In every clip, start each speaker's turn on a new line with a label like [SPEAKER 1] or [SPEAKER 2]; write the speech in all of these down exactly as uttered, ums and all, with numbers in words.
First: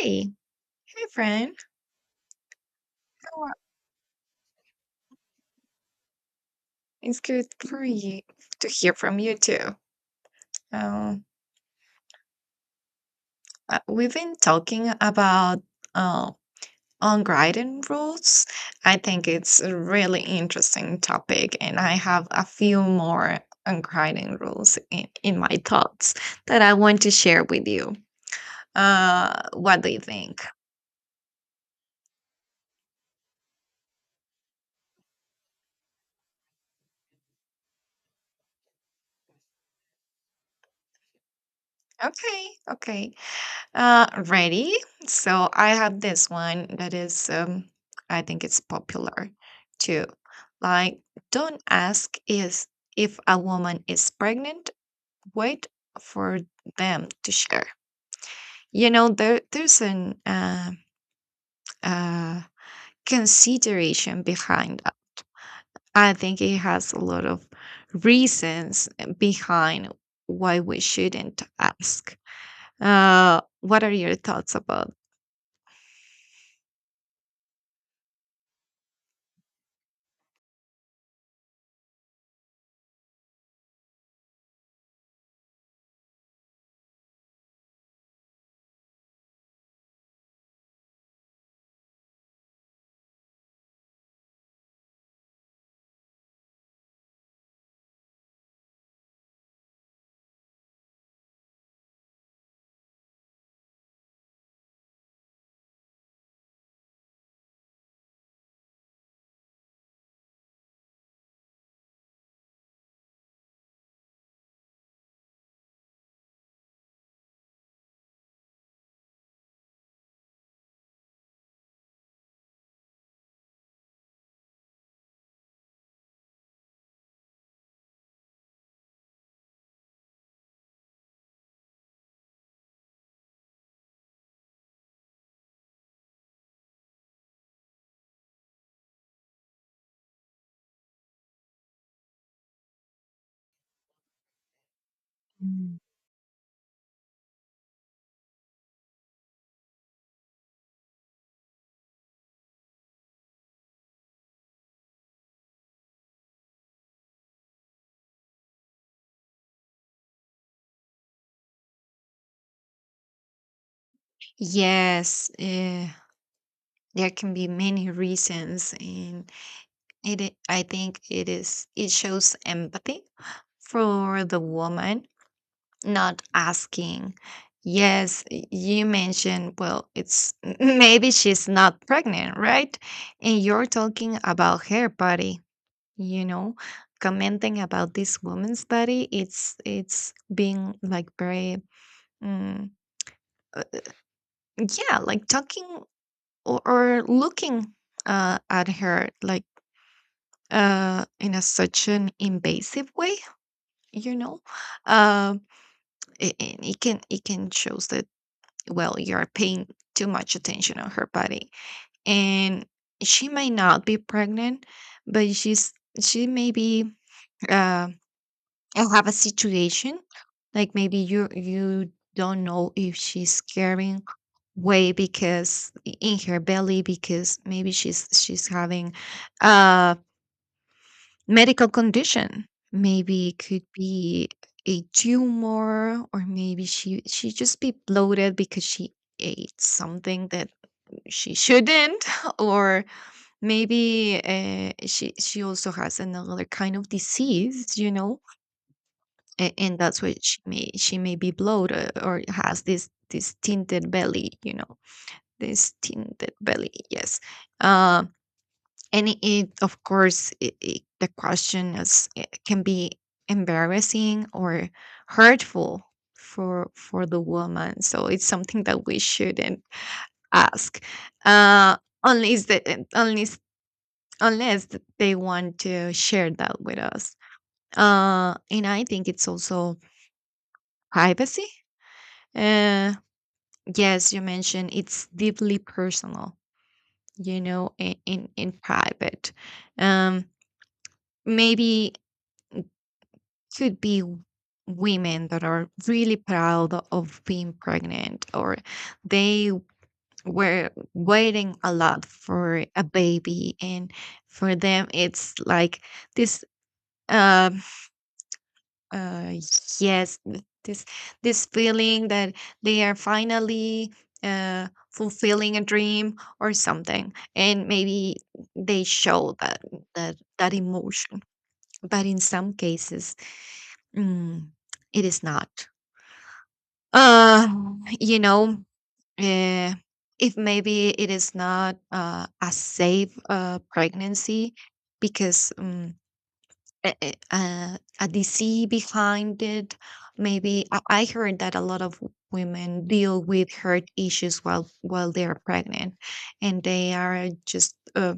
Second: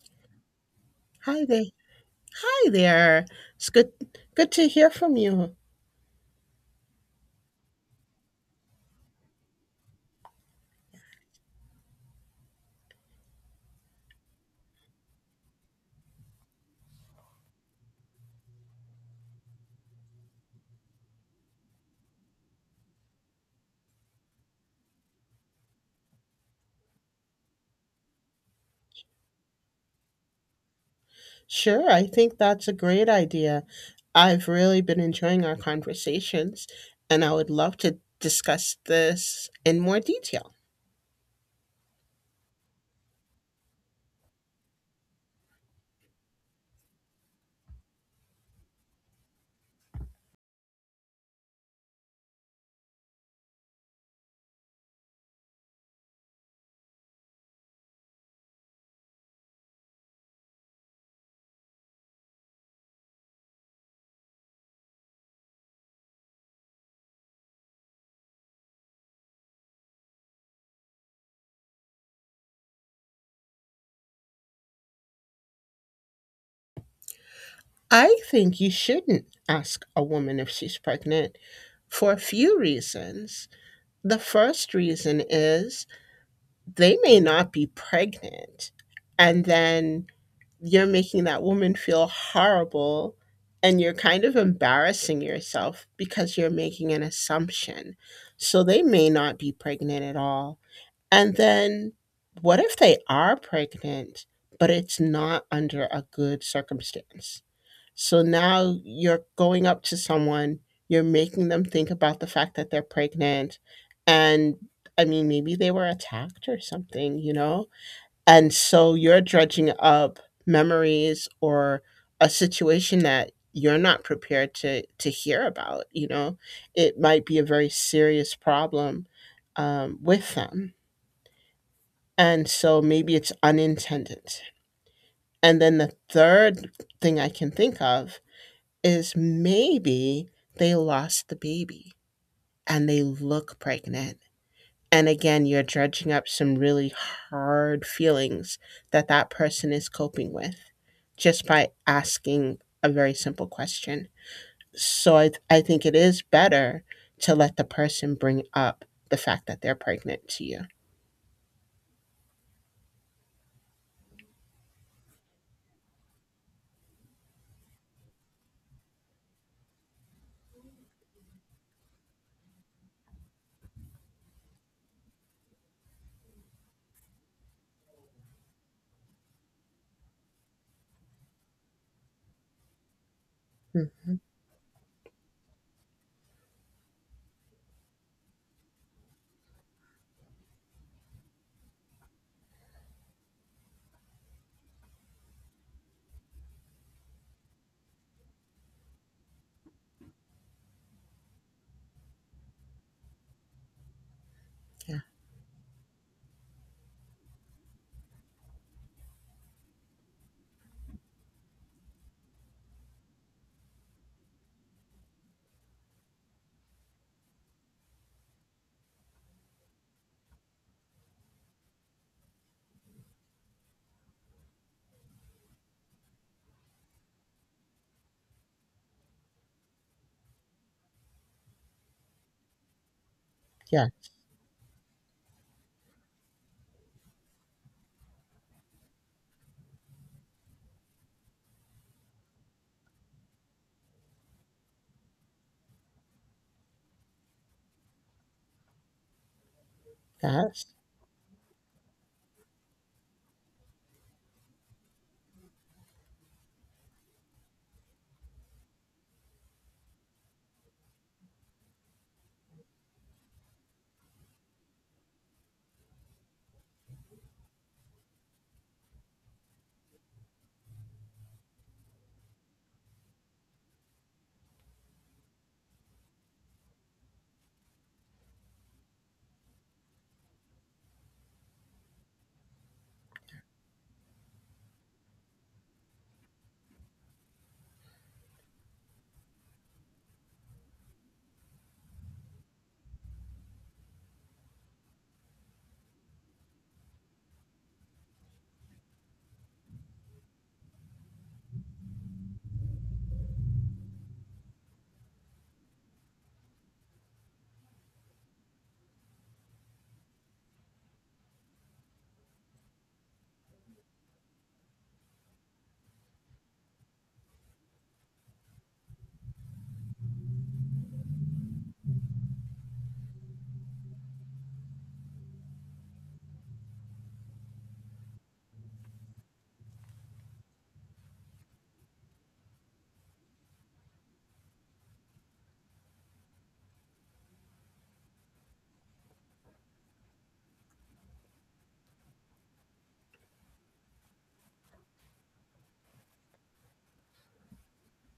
[SPEAKER 1] Hey, hey
[SPEAKER 2] Hi
[SPEAKER 1] friend.
[SPEAKER 2] there. Hi there.
[SPEAKER 1] How are-
[SPEAKER 2] It's good good to hear from you.
[SPEAKER 1] It's good for you to hear from you too. Um, uh, we've been talking about uh, unwritten rules. I think it's a really interesting topic, and I have a few more unwritten rules in, in my thoughts that I want to share with you. Uh, what do you think?
[SPEAKER 2] Sure, I think that's a great idea. I've really been enjoying our conversations and I would love to discuss this in more detail.
[SPEAKER 1] Okay, okay. Uh, ready? So I have this one that is, um, I think it's popular too. Like, don't ask is if a woman is pregnant. Wait for them to share. You know, there there's an uh, uh, consideration behind that. I think it has a lot of reasons behind why we shouldn't ask. Uh, what are your thoughts about?
[SPEAKER 2] I think you shouldn't ask a woman if she's pregnant for a few reasons. The first reason is they may not be pregnant, and then you're making that woman feel horrible and you're kind of embarrassing yourself because you're making an assumption. So they may not be pregnant at all. And then what if they are pregnant, but it's not under a good circumstance? So now you're going up to someone, you're making them think about the fact that they're pregnant. And I mean, maybe they were attacked or something, you know? And so you're dredging up memories or a situation that you're not prepared to to hear about, you know? It might be a very serious problem, um, with them. And so maybe it's unintended. And then the third thing I can think of is maybe they lost the baby and they look pregnant. And again, you're dredging up some really hard feelings that that person is coping with just by asking a very simple question. So I, th- I think it is better to let the person bring up the fact that they're pregnant to you.
[SPEAKER 1] Yes, eh, there can be many reasons, and it i- I think it is it shows empathy for the woman not asking. Yes, y- you mentioned, well, it's maybe she's not pregnant, right? And you're
[SPEAKER 2] Hmm.
[SPEAKER 1] talking about her body, you know, commenting about this woman's body. It's it's being like very mm, uh, yeah, like talking or, or looking uh, at her like uh, in a such an invasive way, you know,
[SPEAKER 2] Yeah.
[SPEAKER 1] um, it, it it can it can shows that, well, you are paying too much attention on her body, and she may not be pregnant, but she's she may be. Um, I'll have a situation like maybe you you don't know if she's carrying weight because i- in her belly, because maybe she's she's having a medical condition. Maybe it could
[SPEAKER 2] Yeah.
[SPEAKER 1] be a tumor, or maybe she she just be bloated because she ate something that she shouldn't, or maybe uh, she she also has another kind of disease, you know, a- and that's why she
[SPEAKER 2] Yes.
[SPEAKER 1] may she may be bloated, uh, or has this this tinted belly, you know, this tinted belly. Yes. uh, and it, it, of course, it, it, the question is, it can be embarrassing or hurtful for for the woman, so it's something that we shouldn't ask, uh unless the, eh, unless unless they want to share that with us. Uh and I think it's also privacy. uh, Yes, you mentioned it's deeply personal, you know, in in, in private. Um, Maybe could be w- women that are really proud of being pregnant, or they were waiting a lot for a baby, and for them it's like this. Um, Uh, yes, th- this this feeling that they are finally uh, fulfilling a dream or something, and maybe they show that, that that emotion. But in some cases, mm, it is not. Uh, you know, uh, if maybe it is not uh, a safe uh, pregnancy, because mm, a, a, a a disease behind it. Maybe I, I heard that a lot of women deal with heart issues while while they are pregnant, and they are just uh,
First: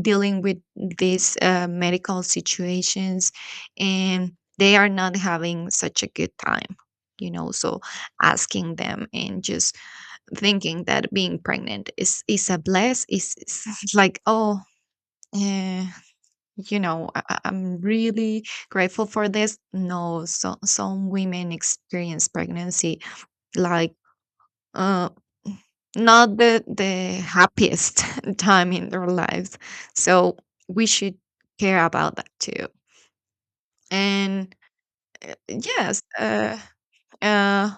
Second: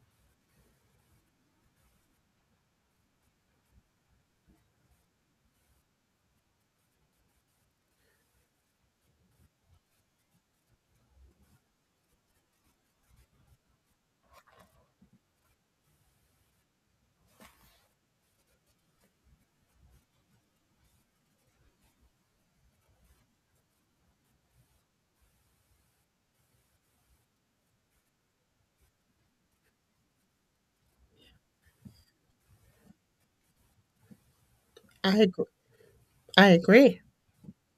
[SPEAKER 1] dealing with these uh, medical situations, and they are not having such a good time. You know, so asking them and just thinking that being pregnant is is a bless, is, is, like, oh. eh, you know, I- I- i'm really grateful for this. No, so some women experience pregnancy like, uh not the the happiest time in their lives. So we should care about that too, and
[SPEAKER 2] I agree.
[SPEAKER 1] yes.
[SPEAKER 2] I
[SPEAKER 1] uh
[SPEAKER 2] agree.
[SPEAKER 1] uh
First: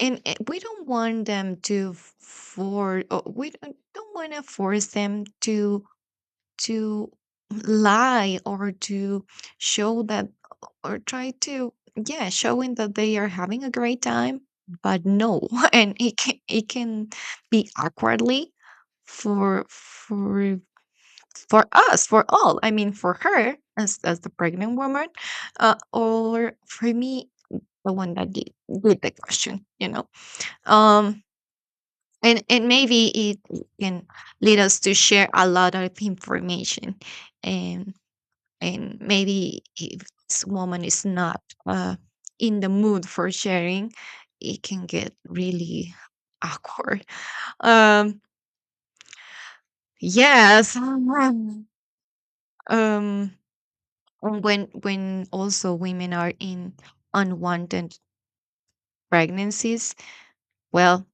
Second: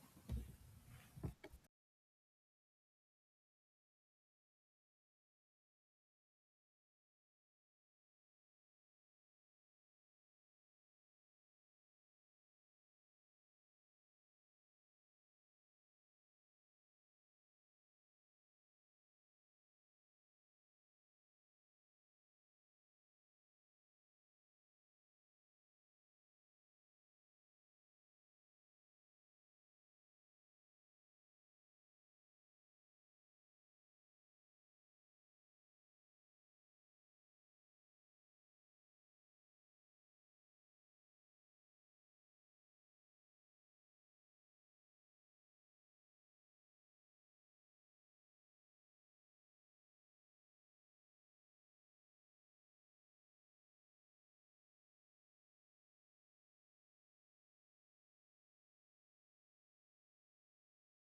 [SPEAKER 1] and uh, we don't want them to, for uh, we don't don't want to force them to to lie, or to show that, or try to, yeah, showing that they are having a great time. But no. And it can it can be awkwardly for for for us, for all. I mean, for her as as the pregnant woman, uh, or for me, the one that did, did the question, you know. um and and maybe it can lead us to share a lot of information. And maybe if this woman is not uh, in the mood for sharing, it can get really awkward. um yes um um, when when also women are in unwanted pregnancies, well,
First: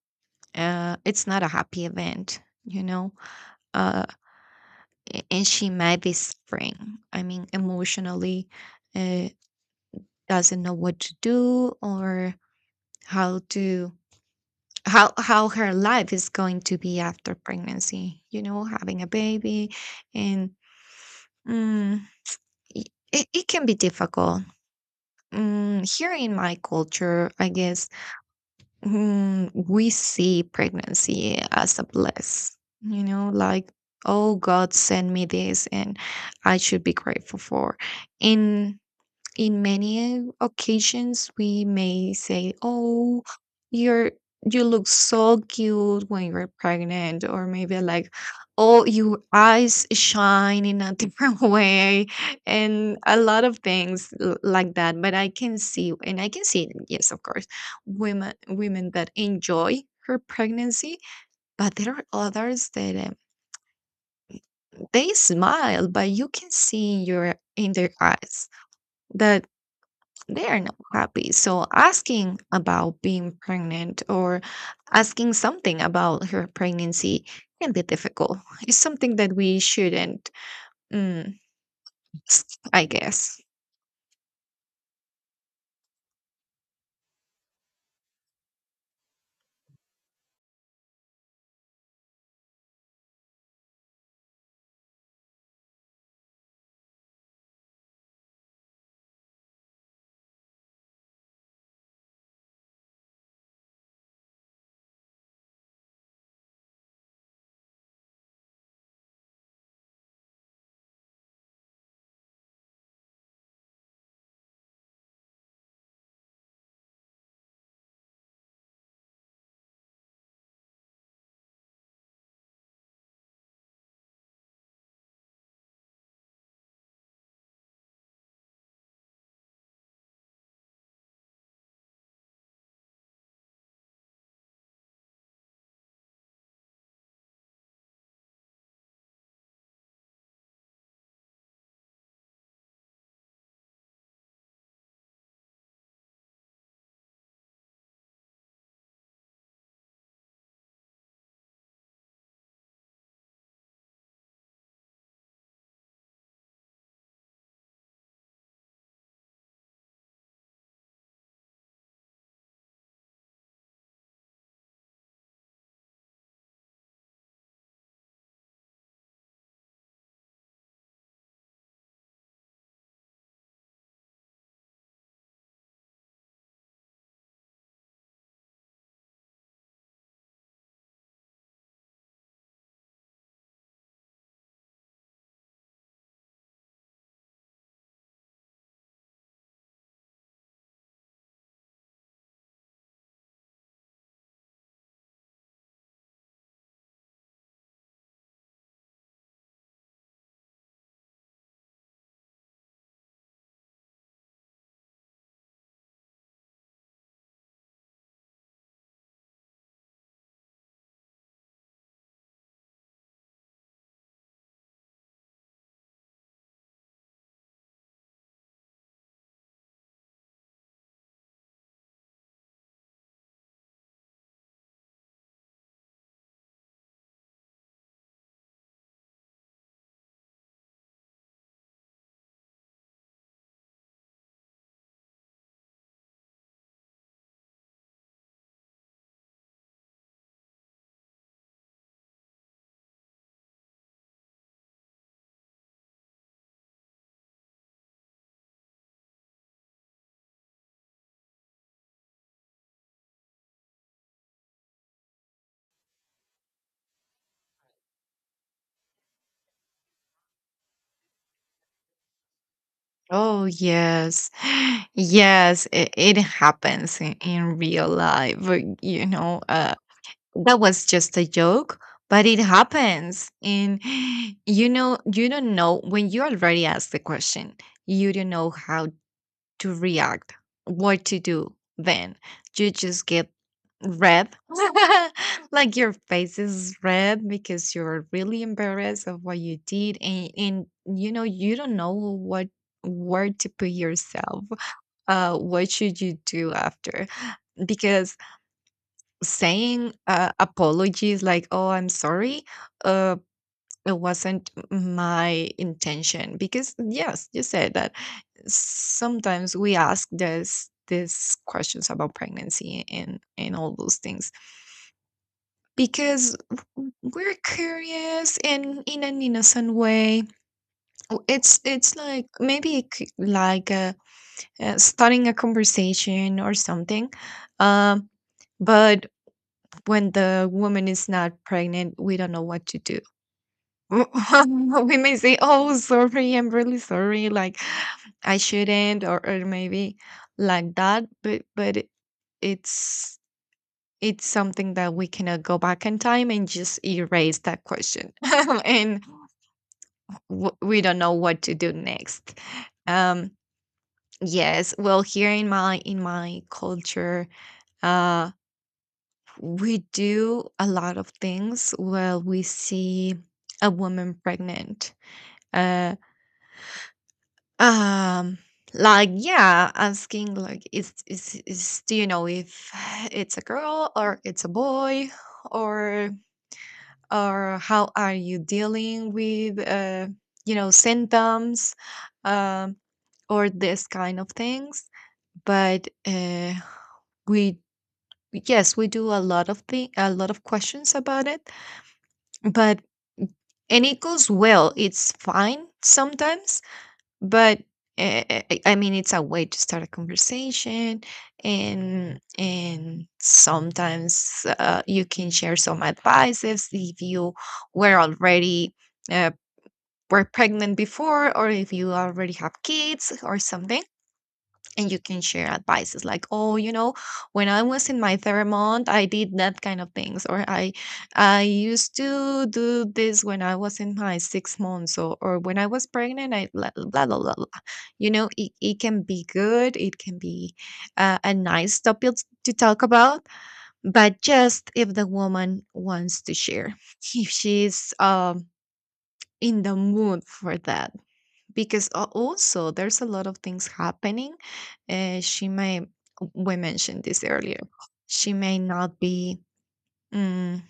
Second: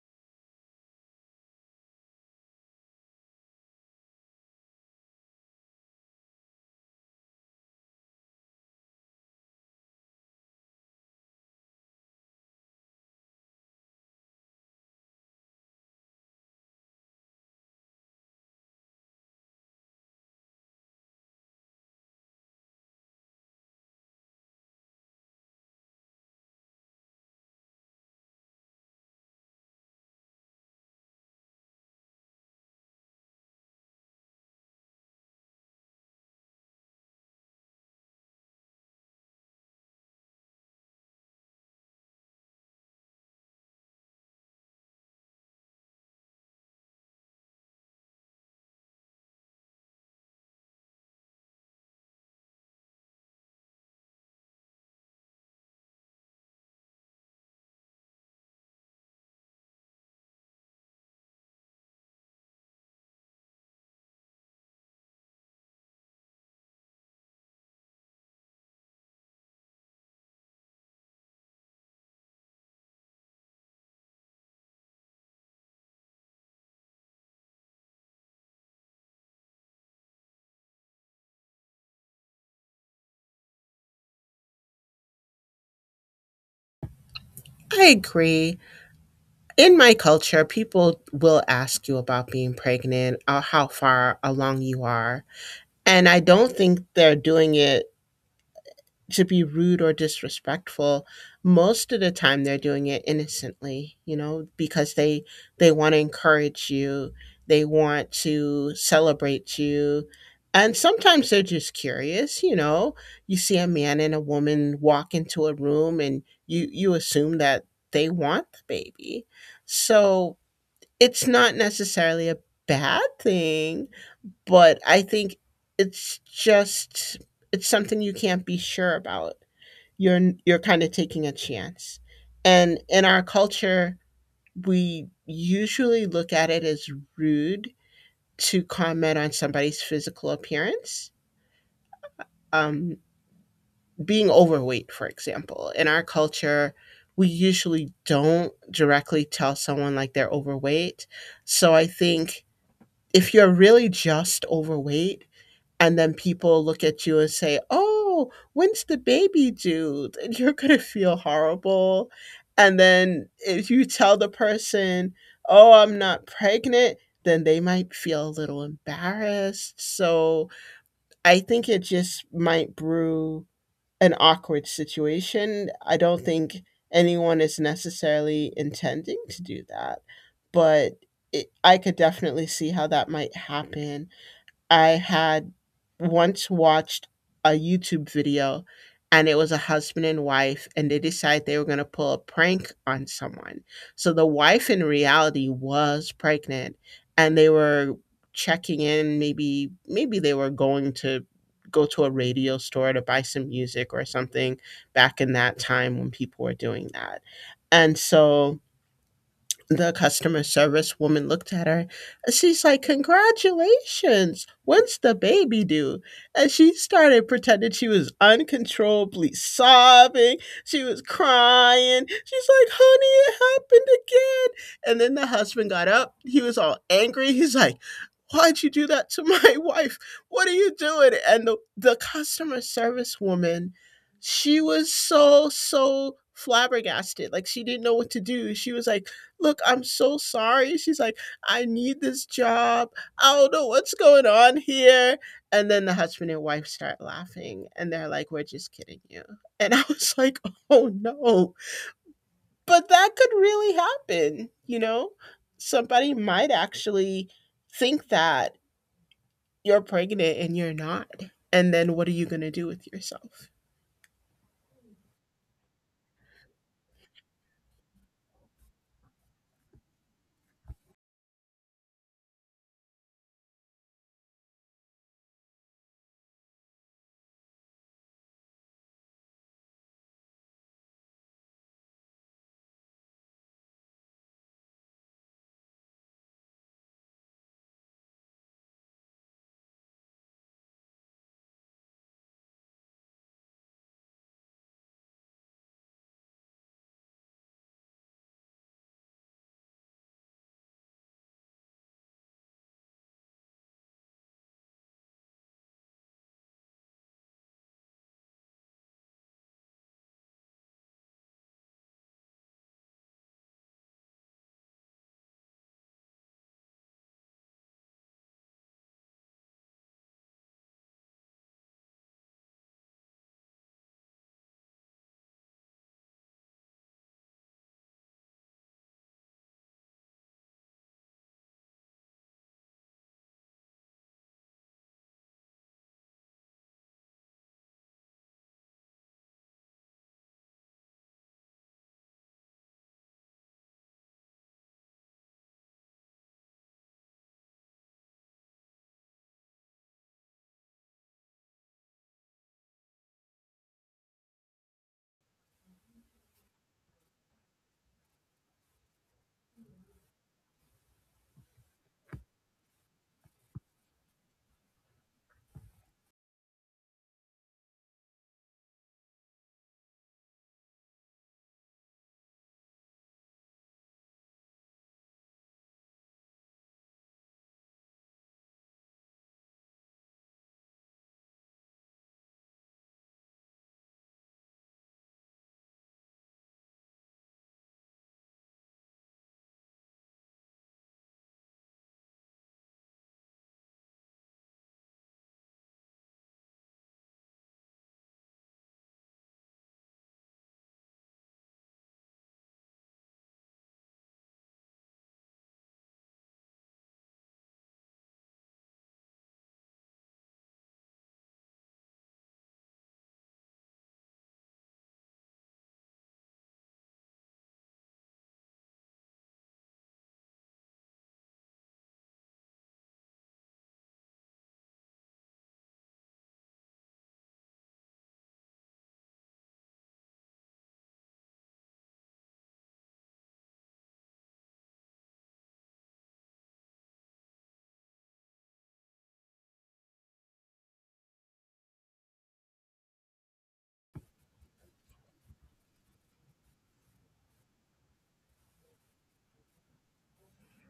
[SPEAKER 1] uh it's not a happy event, you know. uh a- and she might be suffering, I mean emotionally, uh doesn't know what to do, or how to, how how her life is going to be after pregnancy, you know, having a baby. And mm, i- it, it can be difficult. Mm, here in my culture, I guess, mm, we see pregnancy as a bliss, you know, like, oh, god sent me this, and I should be grateful for. And in many occasions we may say, oh, you're, you look so cute when you're pregnant, or maybe like, oh, your eyes shine in a different way, and a lot of things l- like that. But I can see, and I can see, yes, of course, women women that enjoy her pregnancy. But there are others that, um, they smile but you can see in your in their eyes that they are not happy. So asking about being pregnant or asking something about her pregnancy can be difficult. It's something that we shouldn't, mm, I guess.
[SPEAKER 2] I agree. In my culture, people will ask you about being pregnant or how far along you are. And I don't think they're doing it to be rude or disrespectful. Most of the time they're doing it innocently, you know, because they they want to encourage you, they want to celebrate you, and sometimes they're just curious. You know, you see a man and a woman walk into a room and you you assume that they want the baby. So it's not necessarily a bad thing, but I think it's just, it's something you can't be sure about. You're you're kind of taking a chance. And in our culture, we usually look at it as rude to comment on somebody's physical appearance. Um, Being overweight, for example, in our culture, we usually don't directly tell someone like they're overweight. So I think if you're really just overweight, and then people look at you and say, "Oh, when's the baby due?" and you're gonna feel horrible. And then if you tell the person, "Oh, I'm not pregnant," then they might feel a little embarrassed. So I think it just might brew an awkward situation. I don't think anyone is necessarily intending to do that, but it, I could definitely see how that might happen. I had once watched a YouTube video, and it was a husband and wife and they decided they were going to pull a prank on someone. So the wife in reality was pregnant, and they were checking in. Maybe maybe they were going to go to a radio store to buy some music or something back in that time when people were doing that. And so the customer service woman looked at her. She's like, "Congratulations. When's the baby due?" And she started pretending she was uncontrollably sobbing. She was crying. She's like, "Honey, it happened again." And then the husband got up. He was all angry. He's like, "Why'd you do that to my wife? What are you doing?" And the, the customer service woman, she was so, so flabbergasted. Like, she didn't know what to do. She was like, "Look, I'm so sorry." She's like, "I need this job. I don't know what's going on here." And then the husband and wife start laughing and they're like, "We're just kidding you." And I was like, "Oh no." But that could really happen, you know? Somebody might actually think that you're pregnant and you're not. And then what are you going to do with
[SPEAKER 1] Oh,
[SPEAKER 2] yourself?
[SPEAKER 1] yes. Yes, it, it happens in, in real life. But, you know, uh, that was just a joke, but it happens. And, you know, you don't know when you already asked the question, you don't know how to react, what to do then. You just get red, like your face is red because you're really embarrassed of what you did, and, and you know, you don't know what, where to put yourself, uh what should you do after, because saying, uh, apologies, like, oh, I'm sorry, uh it wasn't my intention, because yes, you said that sometimes we ask this these questions about pregnancy and and all those things because w- we're curious and in an innocent way. W- it's it's like maybe it c- like, uh, uh, starting a conversation or something. um but when the woman is not pregnant we don't know what to do. We may say, "Oh, sorry, I'm really sorry. Like, I shouldn't," or, or maybe like that. But but it- it's it's something that we cannot go back in time and just erase that question, and w- we don't know what to do next. Um, yes, well, here in my in my culture, uh, we do a lot of things. Well, we see a woman pregnant. uh, Um, like, yeah, asking like, is is is do you know if it's a girl or it's a boy, or or how are you dealing with, uh you know, symptoms, um or this kind of things. But uh we, yes, we do a lot of thing a lot of questions about it. But and it goes well. It's fine sometimes, but eh, eh, eh, I mean, it's a way to start a conversation, and and sometimes uh, you can share some advices if you were already uh, were pregnant before, or if you already have kids or something, and you can share advices like, oh, you know, when I was in my third month I did that kind of things, or i I used to do this when I was in my six months, or, or when I was pregnant I blah blah blah, blah, blah. You know, it, it can be good, it can be uh, a nice topic to talk about, but just if the woman wants to share. If she's, um in the mood for that, because al- also there's a lot of things happening. Uh, she may, we mentioned this earlier. She may not be mm,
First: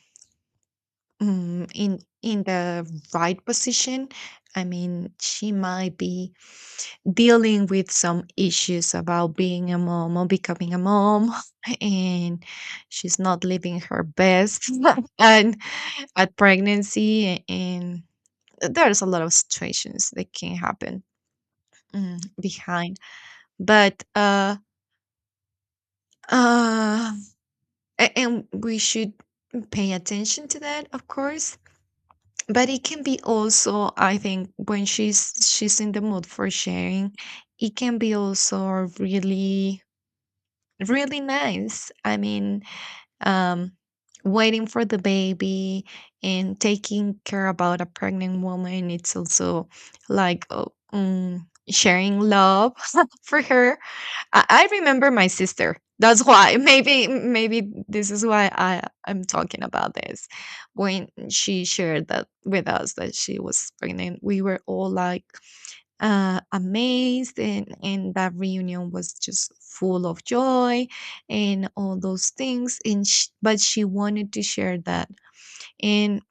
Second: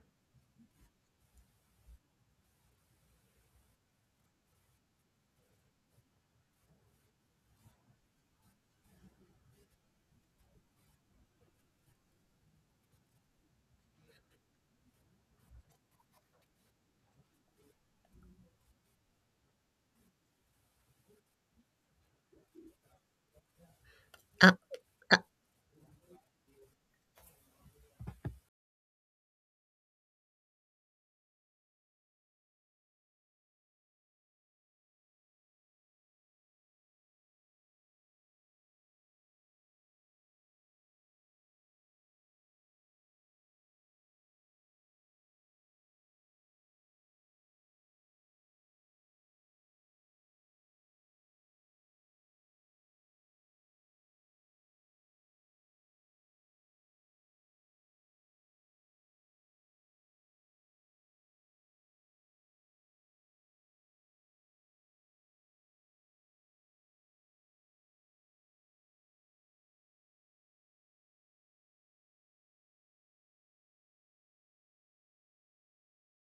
[SPEAKER 1] mm, in in the right position. I mean, she might be dealing with some issues about being a mom or becoming a mom, and she's not living her best and at pregnancy, and there's a lot of situations that can happen mm, behind. But,
[SPEAKER 2] I,
[SPEAKER 1] uh, uh, a and we should pay attention to that, of course. But it can be also, I think, when she's she's in the mood for sharing, it can be also really, really nice. I mean, um, waiting for the baby and taking care about a pregnant woman, it's also like, oh, mm, sharing love for her. I, I remember my sister. That's why. Maybe maybe this is why I am talking about this. When she shared that with us that she was pregnant, we were all like, uh, amazed, and and that reunion was just full of joy and all those things. And sh- but she wanted to share that, and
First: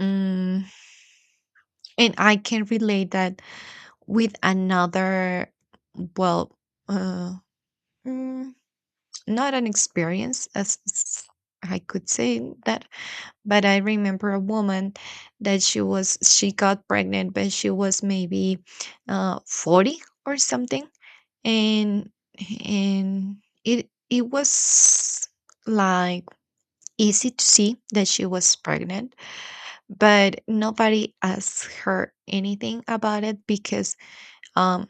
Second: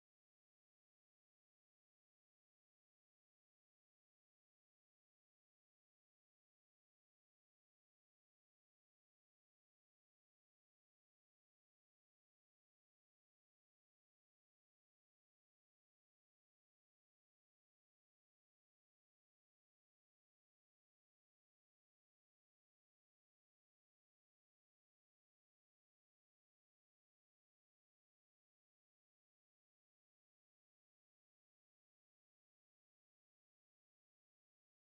[SPEAKER 1] um, and I can relate that with another. Well, uh, mm, not an experience as s- I could say that, but I remember a woman that she was she got pregnant, but she was maybe uh, forty or something, and and it it was like easy to see that she was pregnant, but nobody asked her anything about it because um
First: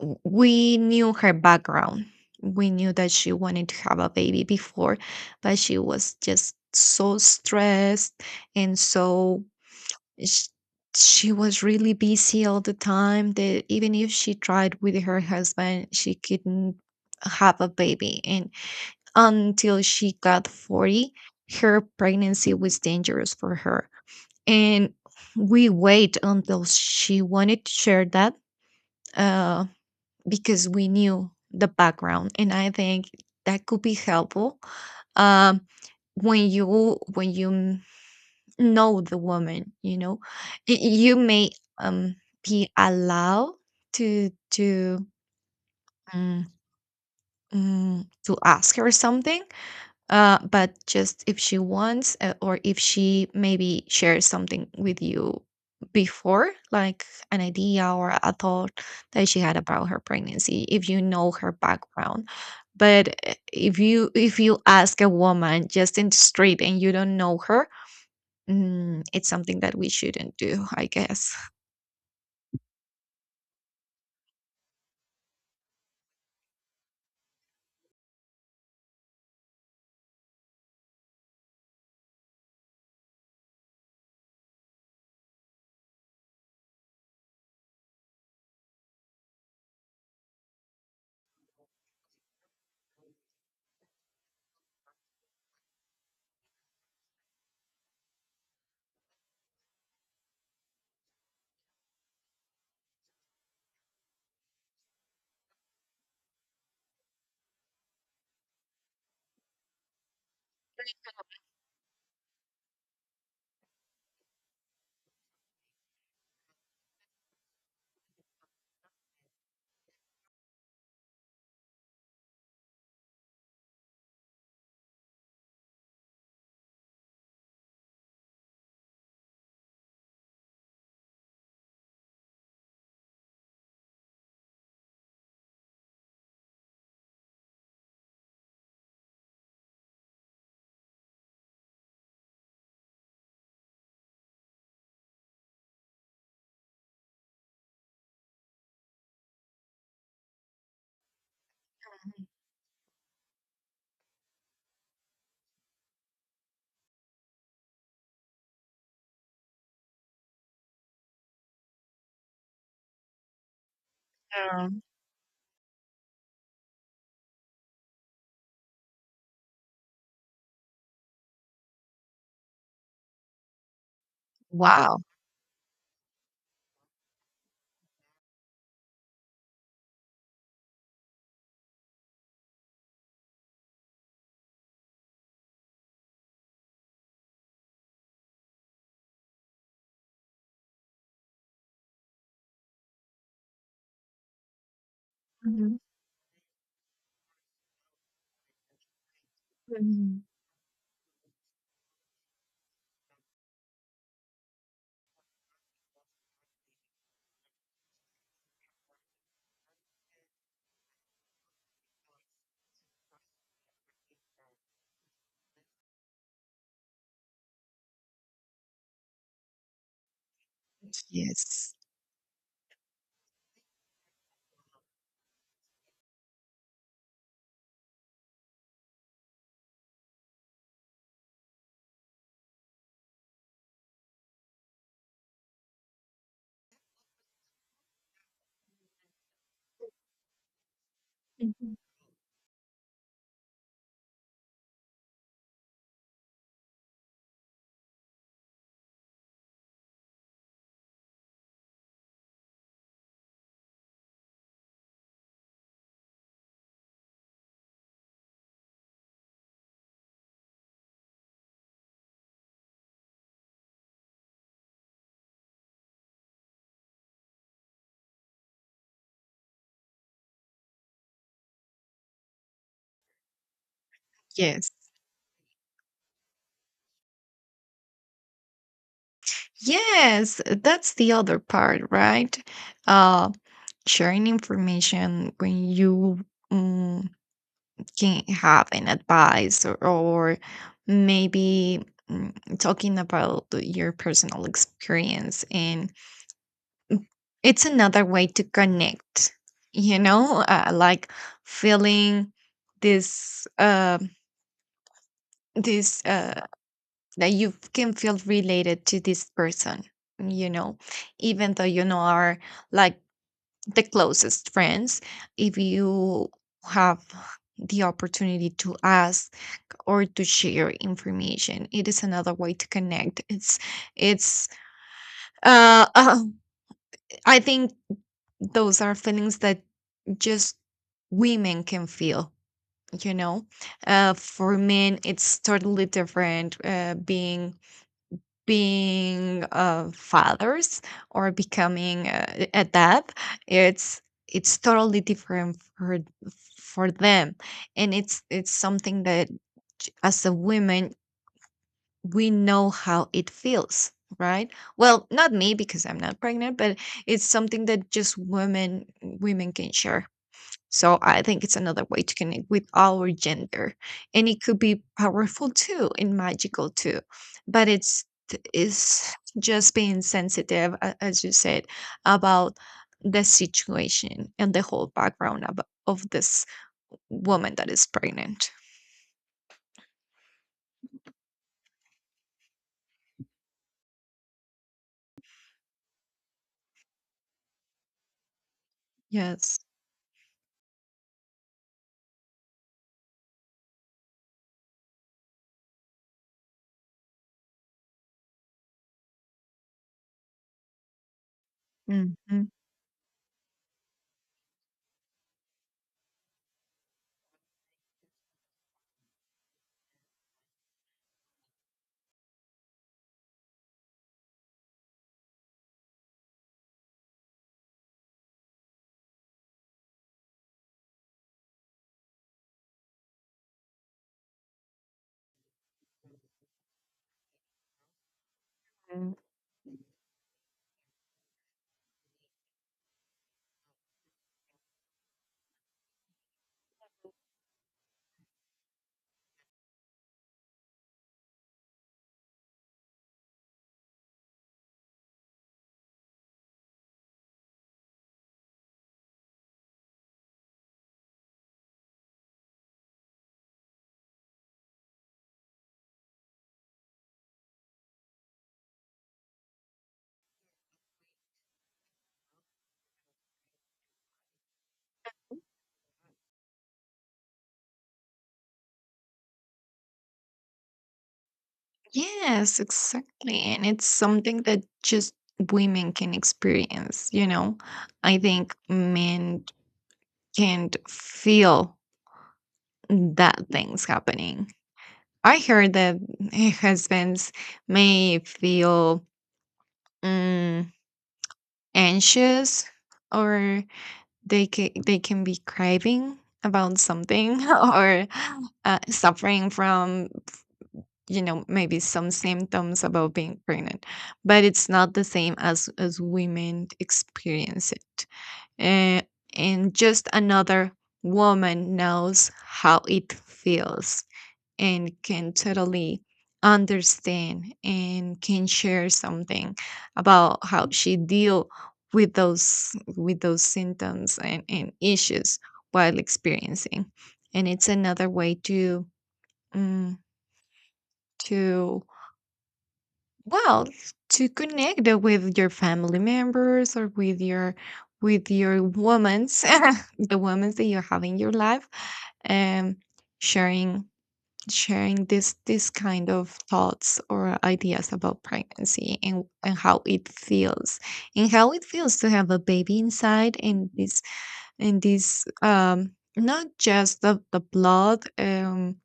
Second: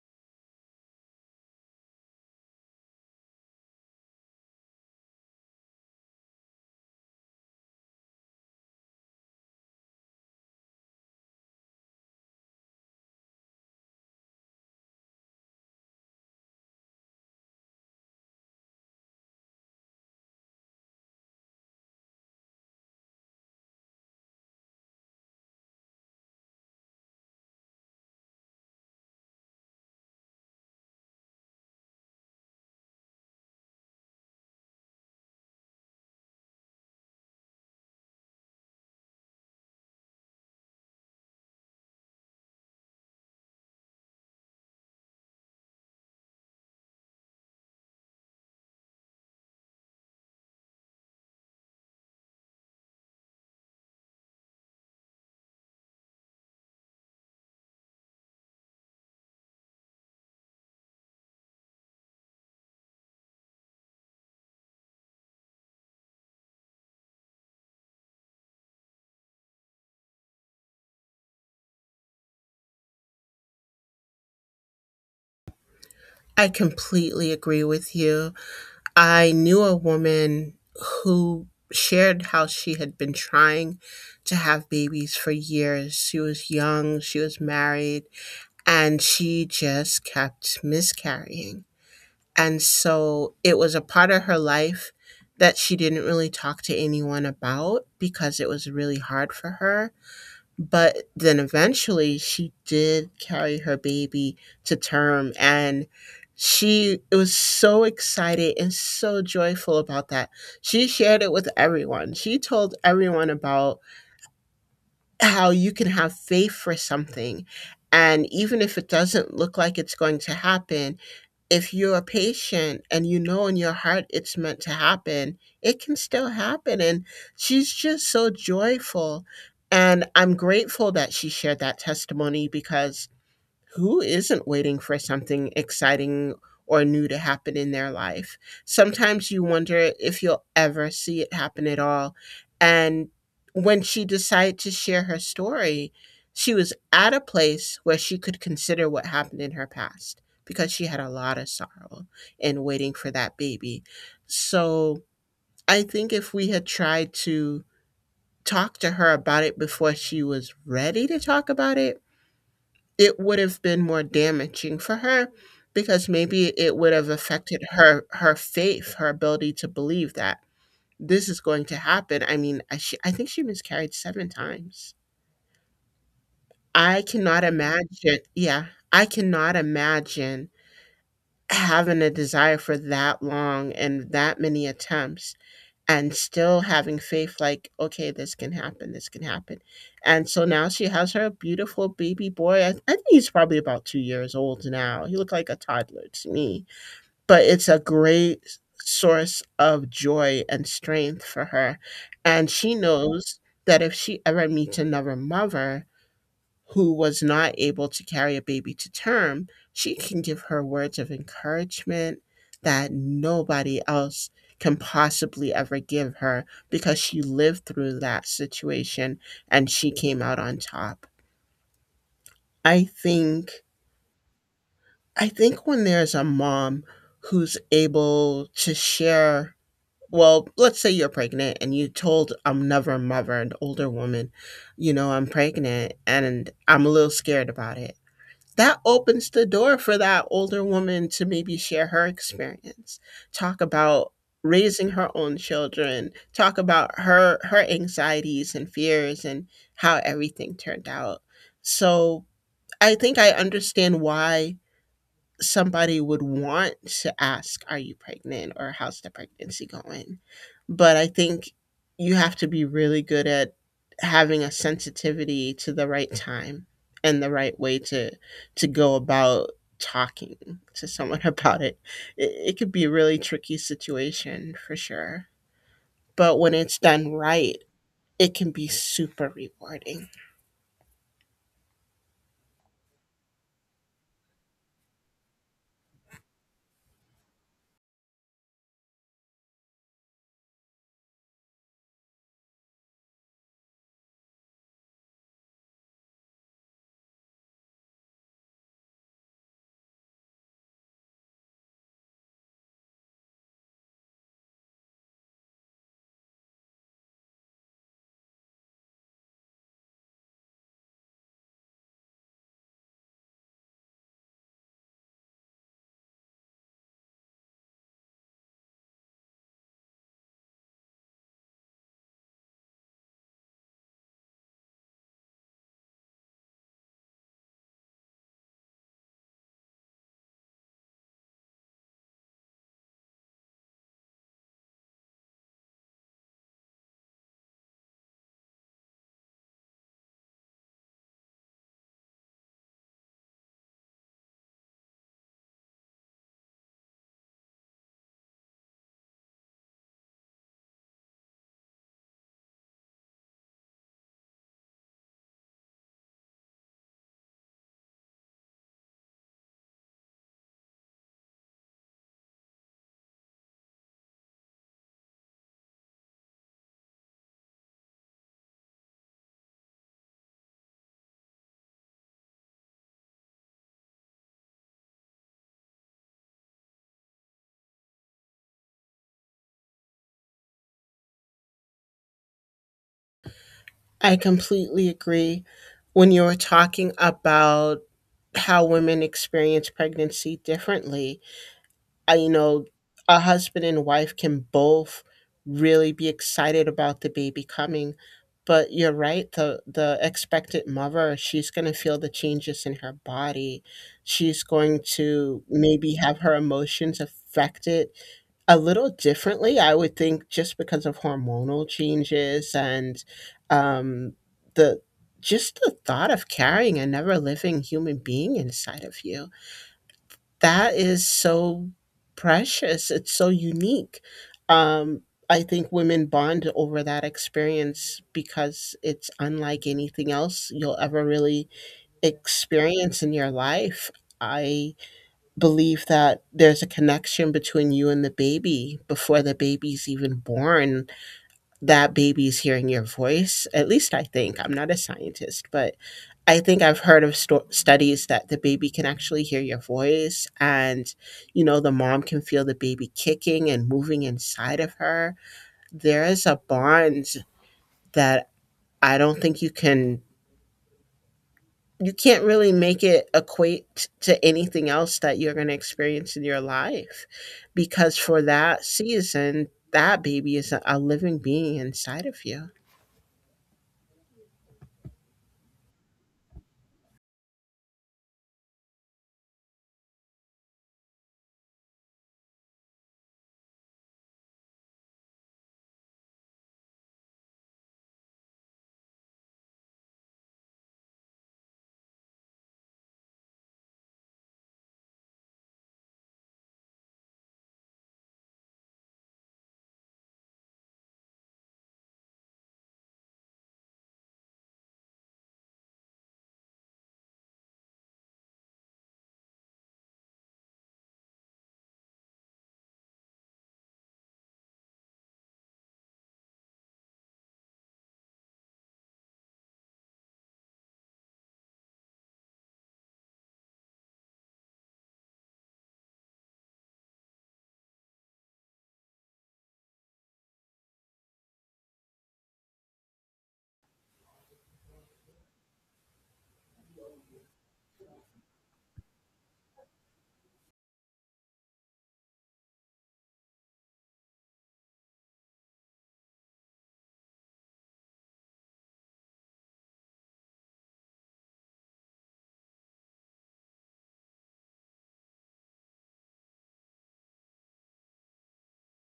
[SPEAKER 1] w- we knew her background. We knew that she wanted to have a baby before, but she was just so stressed and so sh- she was really busy all the time that even if she tried with her husband, she couldn't have a baby. And until she got forty, her pregnancy was dangerous for her. And we wait until she wanted to share that. Uh, because we knew the background and I think that could be helpful, um, when you when you m- know the woman, you know, y- you may, um, be allowed to to, um, mm, to ask her something, uh, but just if she wants, uh, or if she maybe shares something with you before, like an idea or a thought that she had about her pregnancy, if you know her background. But uh, if you if you ask a woman just in the street and you don't know her, mm, it's something that we shouldn't do, I guess.
[SPEAKER 2] I completely agree with you. I knew a woman who shared how she had been trying to have babies for years. She was young, she was married, and she just kept miscarrying. And so it was a part of her life that she didn't really talk to anyone about because it was really hard for her. But then eventually she did carry her baby to term, and she it was so excited and so joyful about that. She shared it with everyone. She told everyone about how you can have faith for something. And even if it doesn't look like it's going to happen, if you're a patient and you know in your heart it's meant to happen, it can still happen. And she's just so joyful. And I'm grateful that she shared that testimony because who isn't waiting for something exciting or new to happen in their life? Sometimes you wonder if you'll ever see it happen at all. And when she decided to share her story, she was at a place where she could consider what happened in her past because she had a lot of sorrow in waiting for that baby. So I think if we had tried to talk to her about it before she was ready to talk about it, it would have been more
[SPEAKER 1] Yeah.
[SPEAKER 2] damaging for her, because maybe it would have affected her her faith, her ability to believe that this is going to happen. I mean i, she, I think she miscarried seven times.
[SPEAKER 1] Wow.
[SPEAKER 2] I cannot imagine. Yeah, I cannot imagine having a desire for that long and that many attempts and still having faith like, okay, this can happen, this can happen. And so now she has her beautiful baby boy. I, I think he's probably about two years old now. He looked like a
[SPEAKER 1] Mhm.
[SPEAKER 2] toddler to me, but it's a great source of
[SPEAKER 1] Mhm.
[SPEAKER 2] joy and strength for her. And she knows that if she ever meets another mother who was not able to carry a baby to term, she can give her words of encouragement that nobody else can possibly ever give her because she lived through that situation and she came out on top.
[SPEAKER 1] Yes.
[SPEAKER 2] I think, I think when there's a mom who's able to share, well, let's say you're pregnant and you told another mother, an older woman, you know, "I'm pregnant and I'm a little scared about it," that opens the door for that older woman to maybe
[SPEAKER 1] Mhm.
[SPEAKER 2] share her experience, talk about raising her own children, talk about her her anxieties and fears and how everything turned out. So I think I understand why somebody would want to ask, "Are you pregnant?" or "How's the pregnancy going?" But I think you have to be really good at having a sensitivity to the right time and the right way to to go about talking to someone about it. It, it could be a really tricky situation
[SPEAKER 1] Yes.
[SPEAKER 2] for sure. But when it's done right, it can be super rewarding.
[SPEAKER 1] Yes, that's the other part, right? Uh, Sharing information when you, mm, can have an advice, or, or maybe, mm, talking about your personal experience, and it's another way to connect, you know, uh, like feeling this uh, this uh, that you can feel related to this person, you know, even though you know are like the closest friends. If you have the opportunity to ask or to share information, it is another way to connect. It's it's uh, uh I think those are feelings that just women can feel, you know. Uh for men it's totally different. uh being being uh, fathers or becoming uh, e, a dad, it's it's totally different for for them. And it's it's something that, j- as a woman, we know how it feels, right? Well, not me because I'm not pregnant, but it's something that just women women can share. So I think it's another way to connect with our gender. And it could be powerful too and magical too. But it's is just being sensitive, a- as you said, about the situation and the whole background of, of this woman that is pregnant.
[SPEAKER 2] I completely agree. When you were talking about how women
[SPEAKER 1] Yes.
[SPEAKER 2] experience pregnancy differently. I, you know, a husband and wife can both really be excited about the baby coming, but you're right. The the expectant mother, she's going to feel the
[SPEAKER 1] Mhm.
[SPEAKER 2] changes in her body. She's going to maybe have her emotions affected a little differently, I would think, just because of hormonal changes and um, the just the thought of carrying a never living human being inside of you. That is so precious. It's so unique. Um, I think women bond over that experience because it's unlike anything else you'll ever really experience in your life. I believe that there's a connection between you and the baby before the baby's even born. That baby's hearing your voice. At least I think. I'm not a scientist, but I think I've heard of sto- studies that the baby can actually hear your voice. And, you know, the mom can feel the baby kicking and moving inside of her. There is a bond that I don't think you can you can't really make it equate to anything else that you're going to experience in your life, because for that season that baby is a living being inside of you.
[SPEAKER 1] Yes, exactly. And it's something that just women can experience, you know. I think men can't feel that thing's happening. I heard that eh, husbands may feel, mm, anxious, or they can they can be craving about something, or uh, suffering from, you know, maybe some symptoms about being pregnant. But it's not the same as as women experience it. Eh, and just another woman knows how it feels and can totally understand and can share something about how she deal with those with those symptoms and, and issues while experiencing. And it's another way to, mm, to well to connect with your family members or with your with your women's, the women's that you have in your life. um sharing sharing this, this kind of thoughts or ideas about pregnancy, and and how it feels, and how it feels to have a baby inside, and this and this um not just the the blood, um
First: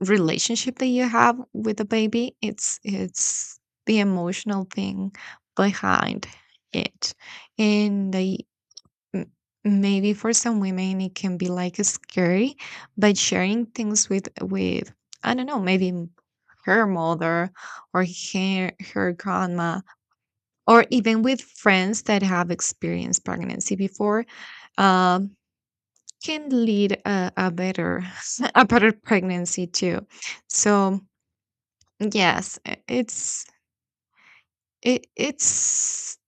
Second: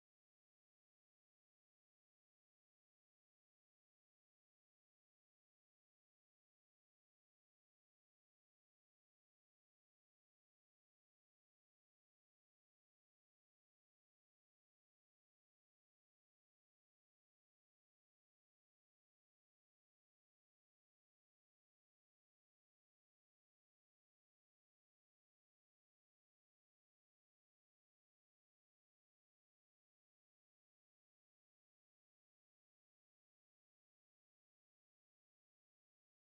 [SPEAKER 1] relationship that you have with the baby. It's it's the emotional thing behind it. And the m- maybe for some women it can be like scary, but sharing things with with I don't know, maybe m- her mother, or her, her grandma, or even with friends that have experienced pregnancy before. um, can lead a, a better, a better pregnancy too. So yes, i- it's it, it's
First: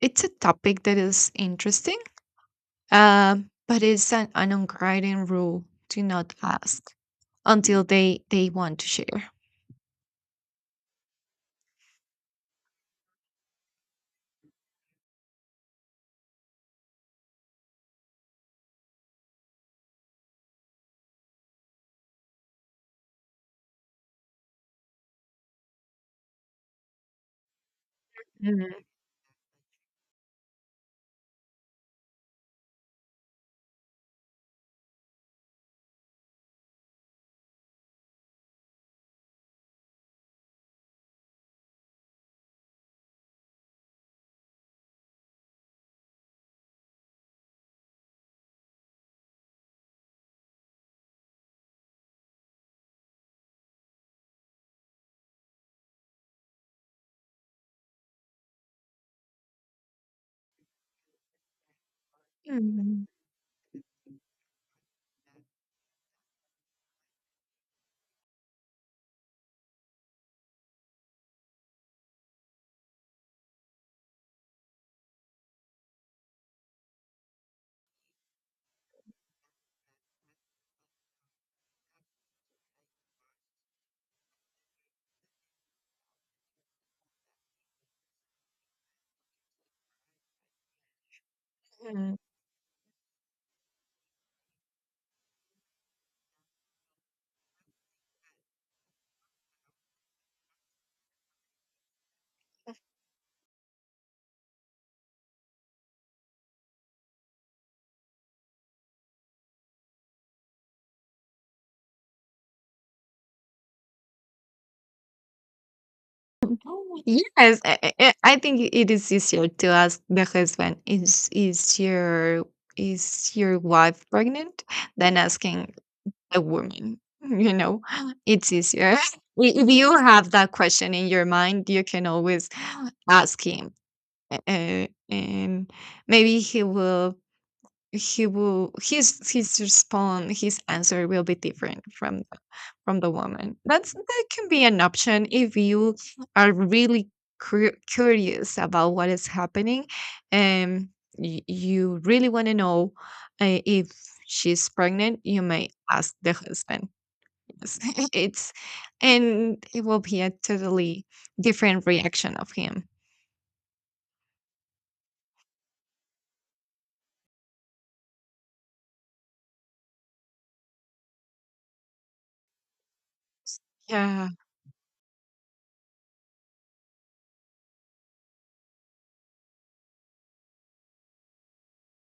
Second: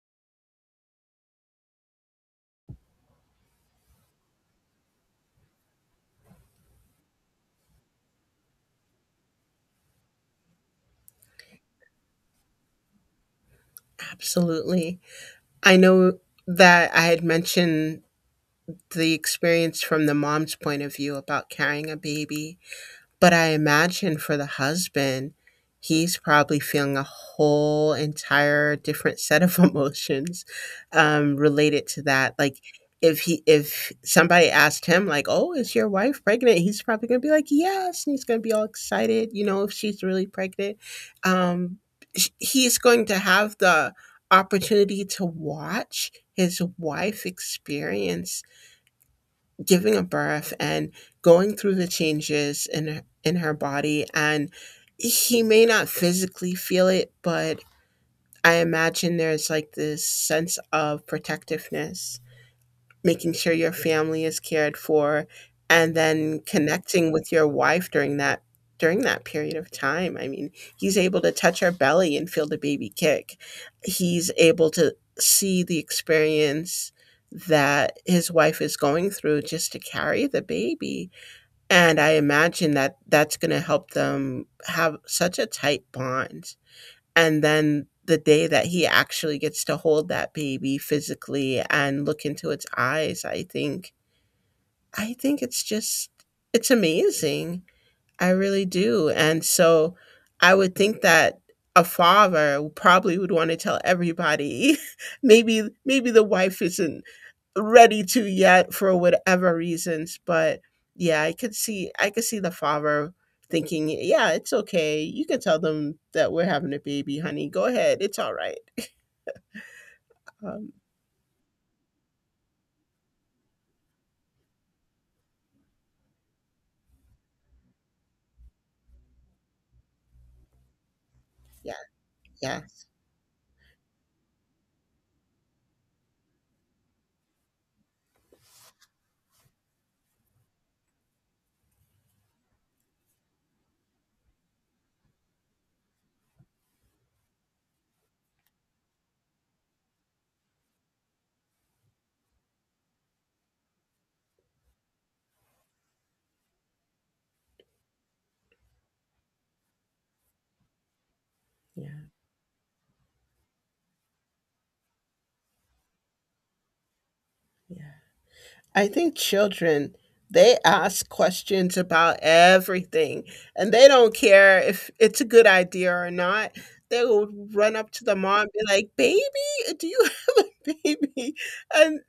[SPEAKER 1] it's a topic that is interesting. Um, but it's an, an unwritten rule to not ask until they they want to share.
[SPEAKER 2] Absolutely. I know that I had mentioned the experience from the mom's point of view about carrying a baby. But I imagine for the husband, he's probably feeling a whole entire
[SPEAKER 1] Mhm,
[SPEAKER 2] different set of emotions, um, related to that. Like if he, if somebody asked him like, "Oh, is your wife pregnant?" he's probably gonna be like, "Yes," and he's gonna be all excited, you know, if she's really pregnant. Um, sh- he's going to have the opportunity to watch his wife experience giving a birth, and going through the changes in in her body, and he may not physically feel it, but I imagine there's like this sense of protectiveness,
[SPEAKER 1] mhm,
[SPEAKER 2] making sure your family is cared for, and then connecting with your wife during that during that period of time. I mean, he's able to touch her belly and feel the baby kick. He's able to see the experience that his wife is going through just to carry the baby. And I imagine that that's going to help them have such a tight bond. And then the day that he actually gets to hold that baby physically and
[SPEAKER 1] mhm.
[SPEAKER 2] look into its eyes, i think i think it's just it's amazing. I really do. And so I would think that a father probably would want to tell everybody. maybe maybe the wife isn't ready to yet for whatever reasons, but yeah, i could see i could see the father thinking, yeah, it's okay, you can tell them that we're having a baby, honey,
[SPEAKER 1] Yes,
[SPEAKER 2] go
[SPEAKER 1] I, I
[SPEAKER 2] ahead,
[SPEAKER 1] I-
[SPEAKER 2] it's all
[SPEAKER 1] I
[SPEAKER 2] right.
[SPEAKER 1] think i- it is easier to ask the
[SPEAKER 2] um,
[SPEAKER 1] husband, is is your is your wife pregnant, than asking a woman. You know, it's easier. I- If you have that question in your mind,
[SPEAKER 2] yeah.
[SPEAKER 1] you can always
[SPEAKER 2] Yes.
[SPEAKER 1] ask him. Uh, and maybe he will he will, his his response, his answer will be different from the, from the woman. That's that can be an option if you are really cur- curious about what is happening, and y- you really want to know, uh, if she's pregnant, you may ask the husband. Yes. it's And it will be a totally different
[SPEAKER 2] Yeah.
[SPEAKER 1] reaction of him.
[SPEAKER 2] Yeah. I think children, they ask questions about everything, and they don't
[SPEAKER 1] Yeah,
[SPEAKER 2] care if it's a good idea or not. They will run up to the mom and be like, "Baby, do you have a baby?" And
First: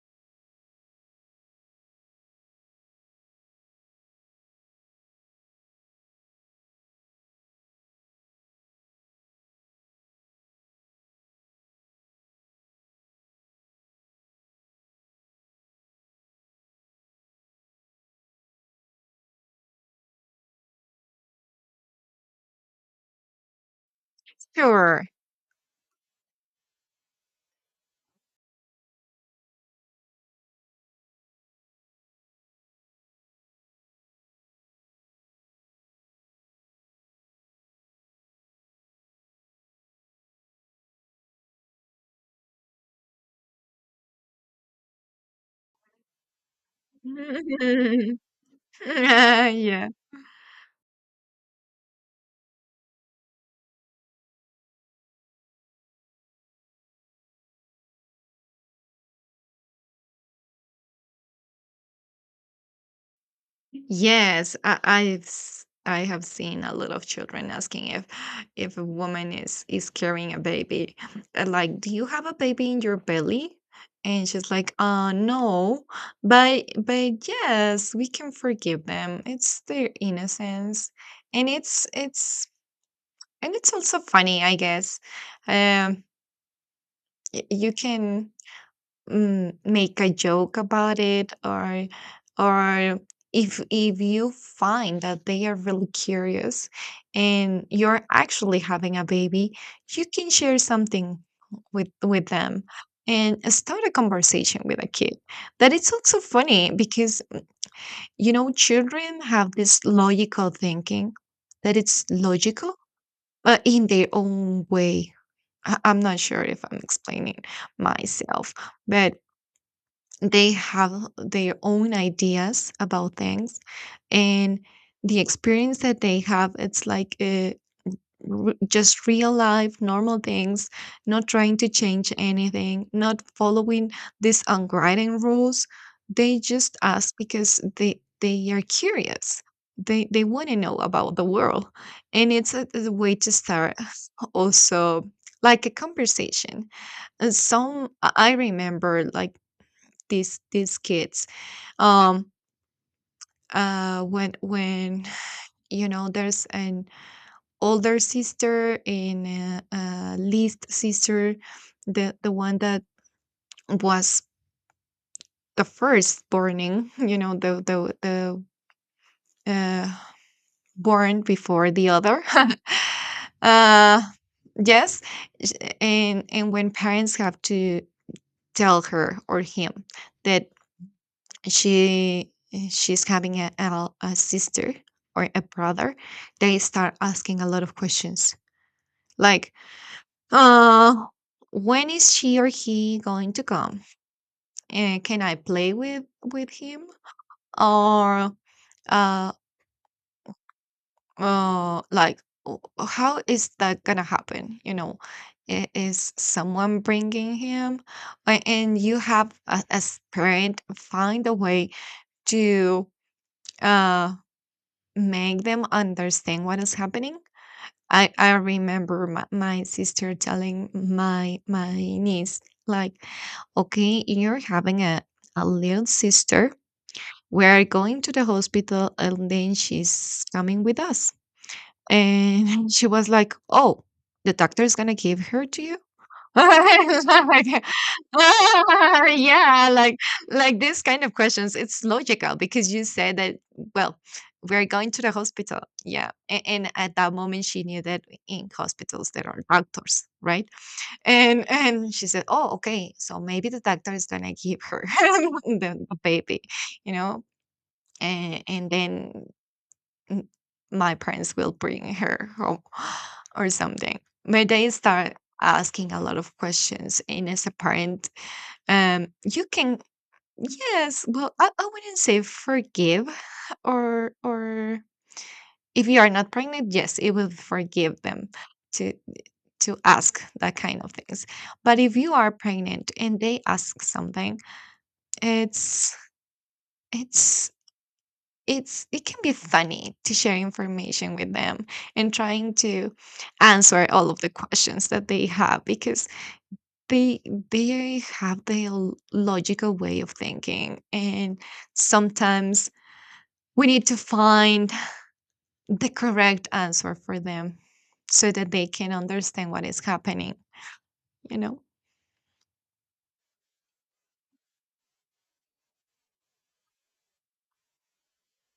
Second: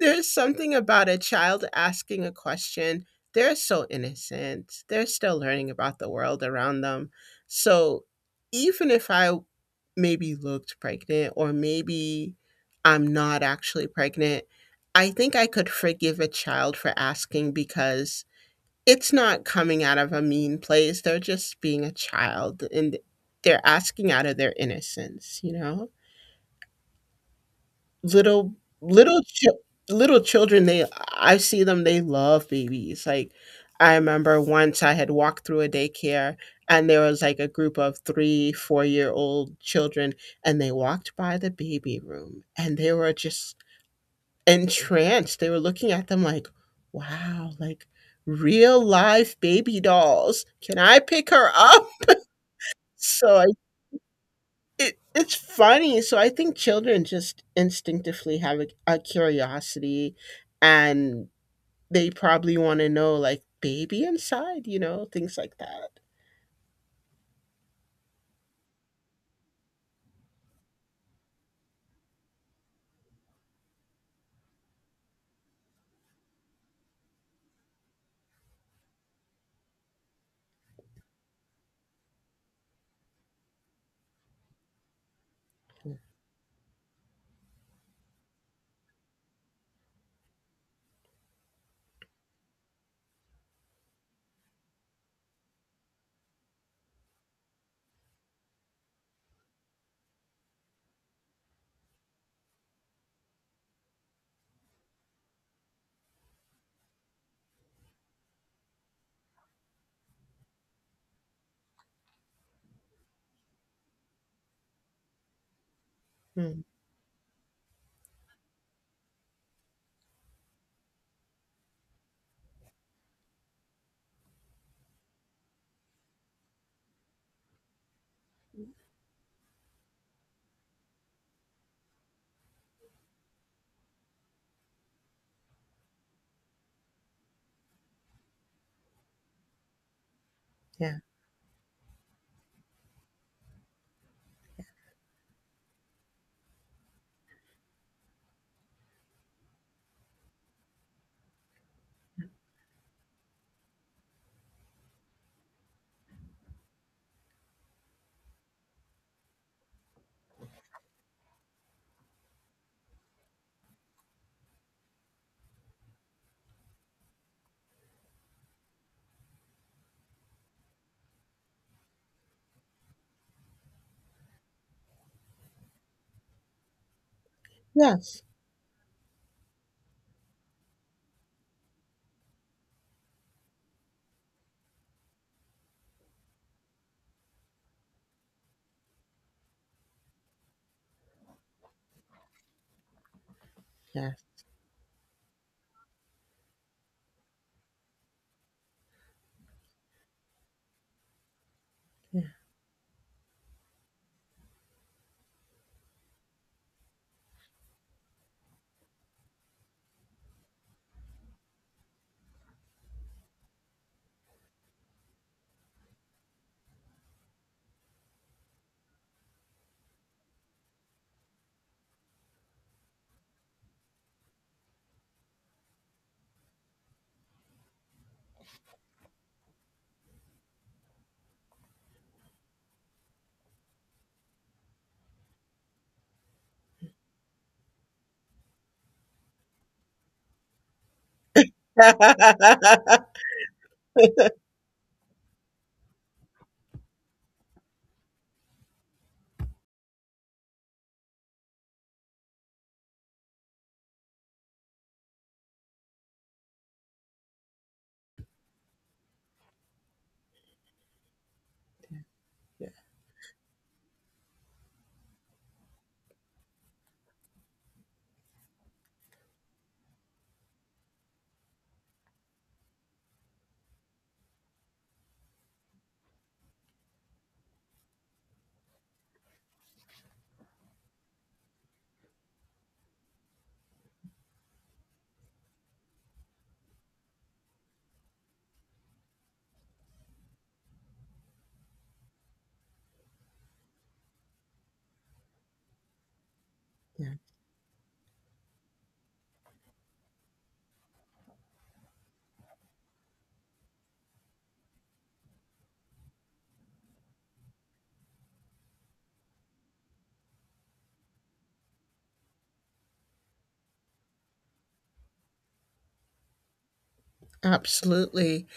[SPEAKER 2] there's something about a child asking a question. They're so innocent. They're still learning about the world around them. So even if I maybe looked pregnant, or maybe I'm not actually pregnant, I think I could forgive a child for asking, because it's not coming out of a mean place. They're just being a child, and they're asking out of their
[SPEAKER 1] sure.
[SPEAKER 2] innocence, you know? little little chil- little children, they, I see them, they love babies. Like, I remember once I had walked through a daycare, and there was like a group of three four year old children, and they walked by the baby room, and they were just entranced. They were looking at them like, wow, like real live baby
[SPEAKER 1] Yeah.
[SPEAKER 2] dolls, can I pick her up? So it it's funny. So I think children just instinctively have a, a curiosity, and they probably want to know, like, baby
[SPEAKER 1] Yes,
[SPEAKER 2] inside, you
[SPEAKER 1] I,
[SPEAKER 2] know,
[SPEAKER 1] I've
[SPEAKER 2] things like
[SPEAKER 1] s-
[SPEAKER 2] that.
[SPEAKER 1] I have seen a lot of children asking if if a woman is is carrying a baby. Uh, like, do you have a baby in your belly? And she's like, uh, no, but but yes, we can forgive them. It's their innocence, and it's it's and it's also funny, I guess. Um, y- you can, mm, make a joke about it, or or if if you find that they are really curious and you're actually having a baby, you can share something with with them, and start a conversation with a kid. That it's also funny because, you know, children have this logical thinking, that it's logical but in their own way. I- I'm not sure
[SPEAKER 2] Mm,
[SPEAKER 1] if I'm explaining myself. But they have their own ideas about things, and the experience that they have, it's like, uh, r- just real life normal things, not trying to change anything, not following these unwritten rules. They just ask because they they are curious, they they want to know
[SPEAKER 2] yeah.
[SPEAKER 1] about the world. And it's a, a way to start also like a conversation. Uh, some, i I remember, like, these these kids, um, uh, when when you know, there's an older sister and a, a least sister, the the one that was the first burning, you know, the the the uh, born before the other. uh, yes, sh- and and when parents have to
[SPEAKER 2] Yes.
[SPEAKER 1] tell her or him that she she's having a, a, a sister or a brother, they start asking a lot of questions. Like, uh when is she or he going to come,
[SPEAKER 2] Yes.
[SPEAKER 1] uh, can I play with with him, or, uh, uh
[SPEAKER 2] Yeah.
[SPEAKER 1] like w- how is that gonna happen, you know? I- is someone bringing him? A- and you have, a- as parent, find a way to, uh make them understand what is happening. I, I remember my, my sister telling my my niece, like, okay, you're having a, a little sister, we are going to the hospital and then she's coming with us. And she was like, oh, the doctor is gonna give her to you. Like, "Ah, yeah," like like this kind of questions, it's logical because you said that, well, we're going to the hospital. Yeah. And, and at that moment she knew that in hospitals there are doctors, right? And and she said, oh, okay, so maybe the doctor is gonna give her, the baby, you know? And and then, m- my parents will bring her home,
[SPEAKER 2] Yeah.
[SPEAKER 1] or something. But they start asking a lot of questions. And as a parent, um, you can, yes, well, I, I wouldn't say forgive, or, or if you are not pregnant, yes, it will forgive them to, to ask that kind of things. But if you are pregnant and they ask something, it's, it's it's it can be funny to share information with them, and trying to answer all of the questions that they have, because
[SPEAKER 2] Yeah.
[SPEAKER 1] they they have their l- logical way of thinking, and sometimes we need to find the correct answer for them, so that they can understand what is happening, you know.
[SPEAKER 2] Absolutely.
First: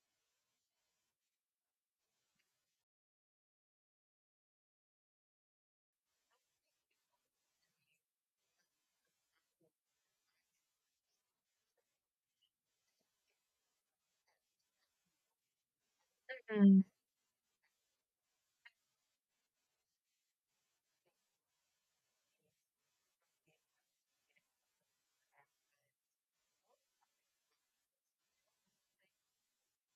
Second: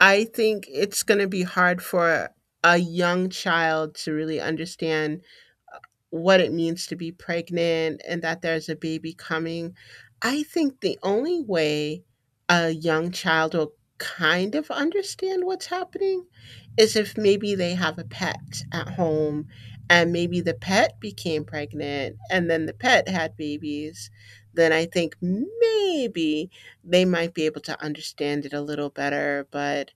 [SPEAKER 2] I think it's going to be hard for a young child to really understand what it means to be pregnant and that there's a baby coming. I think the only way a young child will kind of understand what's happening
[SPEAKER 1] Mm.
[SPEAKER 2] is if maybe they have a pet at home, and maybe the pet became pregnant, and then the pet had babies. Then I think maybe they might be able to understand it a little better. But